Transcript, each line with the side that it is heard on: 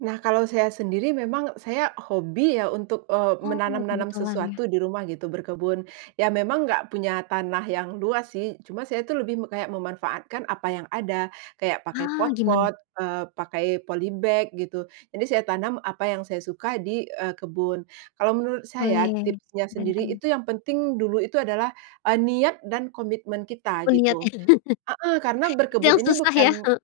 right: Nah, kalau saya sendiri memang saya hobi ya untuk, eee,
left: Oh,
right: menanam-nanam
left: kebetulan ya.
right: sesuatu di rumah gitu, berkebun. Ya memang nggak punya tanah yang luas sih. Cuma saya tuh lebih me kayak memanfaatkan apa yang ada. Kayak pakai
left: Ah, gimana?
right: pot-pot, eee, pakai polybag gitu. Jadi saya tanam apa yang saya suka di, eee, kebun. Kalau menurut saya,
left: Weh,
right: tipsnya
left: keren
right: sendiri
left: keren.
right: itu yang penting dulu itu adalah, eee, niat dan komitmen kita
left: Oh niat ya.
right: gitu. Heeh. Karena
left: Ada
right: berkebun
left: yang
right: ini
left: susah ya.
right: bukan
left: Heeh.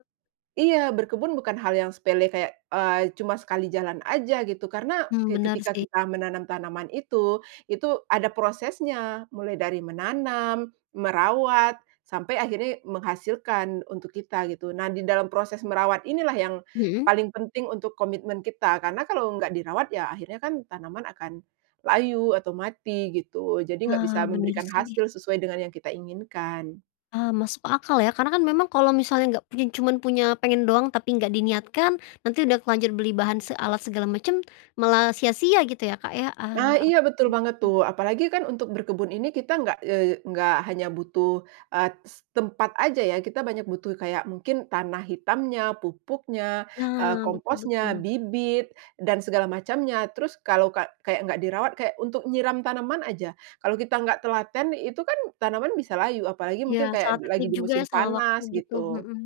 right: iya, berkebun bukan hal yang sepele kayak, eee, cuma sekali jalan aja gitu. Karena
left: Mmm,
right: ke
left: bener
right: ketika
left: sih.
right: kita menanam tanaman itu, itu ada prosesnya. Mulai dari menanam, merawat, sampai akhirnya menghasilkan untuk kita gitu. Nah, di dalam proses merawat inilah yang
left: Mhm.
right: paling penting untuk komitmen kita. Karena kalau nggak dirawat, ya akhirnya kan tanaman akan layu atau mati gitu. Jadi nggak
left: Ah,
right: bisa
left: bener
right: memberikan
left: sih.
right: hasil sesuai dengan yang kita inginkan.
left: Ah masuk akal ya. Karena kan memang kalau misalnya nggak punya cuman punya pengen doang tapi nggak diniatkan, nanti udah terlanjur beli bahan se alat segala macem, malah sia-sia gitu ya, Kak, ya.
right: Ah,
left: Ah,
right: iya, betul banget
left: oke.
right: tuh. Apalagi kan untuk berkebun ini kita nggak, eee, nggak hanya butuh, eee, s tempat aja ya. Kita banyak butuh kayak mungkin tanah hitamnya, pupuknya, eee,
left: Nah. Betul
right: komposnya,
left: betul.
right: bibit, dan segala macamnya. Terus kalau ka kayak nggak dirawat, kayak untuk nyiram tanaman aja, kalau kita nggak telaten, itu kan tanaman bisa layu. Apalagi
left: Iya,
right: mungkin
left: salah
right: kayak d lagi
left: teknik
right: di
left: juga ya,
right: musim
left: salah waktu
right: panas
left: gitu.
right: gitu.
left: Mhm.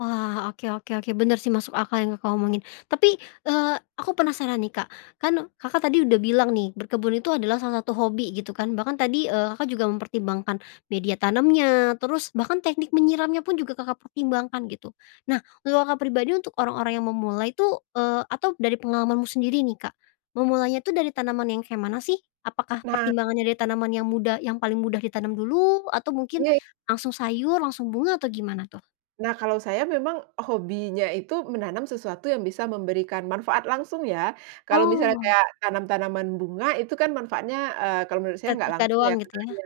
left: Wah. Oke oke oke. Bener sih, masuk akal yang Kakak omongin. Tapi, eee, aku penasaran nih, Kak. Kan Kakak tadi udah bilang nih, berkebun itu adalah salah satu hobi gitu kan. Bahkan tadi, eee, Kakak juga mempertimbangkan media tanamnya, terus bahkan teknik menyiramnya pun juga Kakak pertimbangkan gitu. Nah, kalau Kakak pribadi, untuk orang-orang yang memulai tuh eee, atau dari pengalamanmu sendiri nih, Kak, memulainya itu dari tanaman yang kayak mana sih? Apakah
right: Nah.
left: pertimbangannya dari tanaman yang mudah yang paling mudah ditanam dulu? Atau mungkin
right: Iya.
left: langsung sayur, langsung bunga, atau gimana tuh?
right: Nah kalau saya memang hobinya itu menanam sesuatu yang bisa memberikan manfaat langsung ya. Kalau misalnya
left: Oh.
right: kayak tanam-tanaman bunga, itu kan manfaatnya, eee, kalau menurut saya enggak
left: Estetika
right: langsung
left: doang,
right: ya,
left: gitu ya.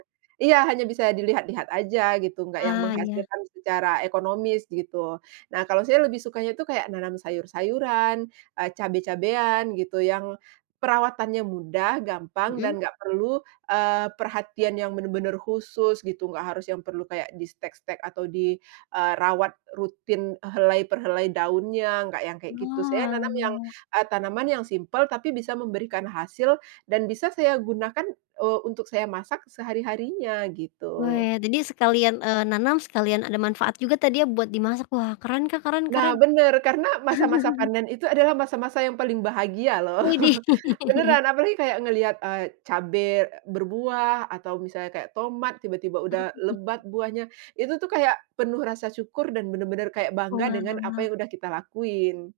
right: Iya, hanya bisa dilihat-lihat aja gitu, enggak yang
left: Ah, iya.
right: menghasilkan secara ekonomis, gitu. Nah kalau saya lebih sukanya itu kayak menanam sayur-sayuran, eee, cabe-cabean, gitu yang perawatannya mudah, gampang, dan
left: Mhm.
right: enggak perlu, eee, perhatian yang benar-benar khusus gitu, enggak harus yang perlu kayak di-stek-stek atau di, eee, rawat rutin helai per helai daunnya, enggak yang kayak gitu. Saya nanam yang,
left: Oalah.
right: eee, tanaman yang simpel tapi bisa memberikan hasil, dan bisa saya gunakan, eee, untuk saya masak sehari-harinya, gitu.
left: Weh. Jadi sekalian, eee, nanam sekalian ada manfaat juga tadi ya buat dimasak. Wah keren, Kak, keren
right: Nah,
left: keren.
right: bener. Karena masa-masa panen itu adalah masa-masa yang paling bahagia loh.
left: Widih!
right: Beneran. Apalagi kayak ngelihat, eee, cabe e berbuah atau misalnya kayak tomat, tiba-tiba
left: Mhm.
right: udah lebat buahnya. Itu tuh kayak penuh rasa syukur dan benar-benar kayak bangga dengan apa
left: Oalah.
right: yang sudah kita lakuin.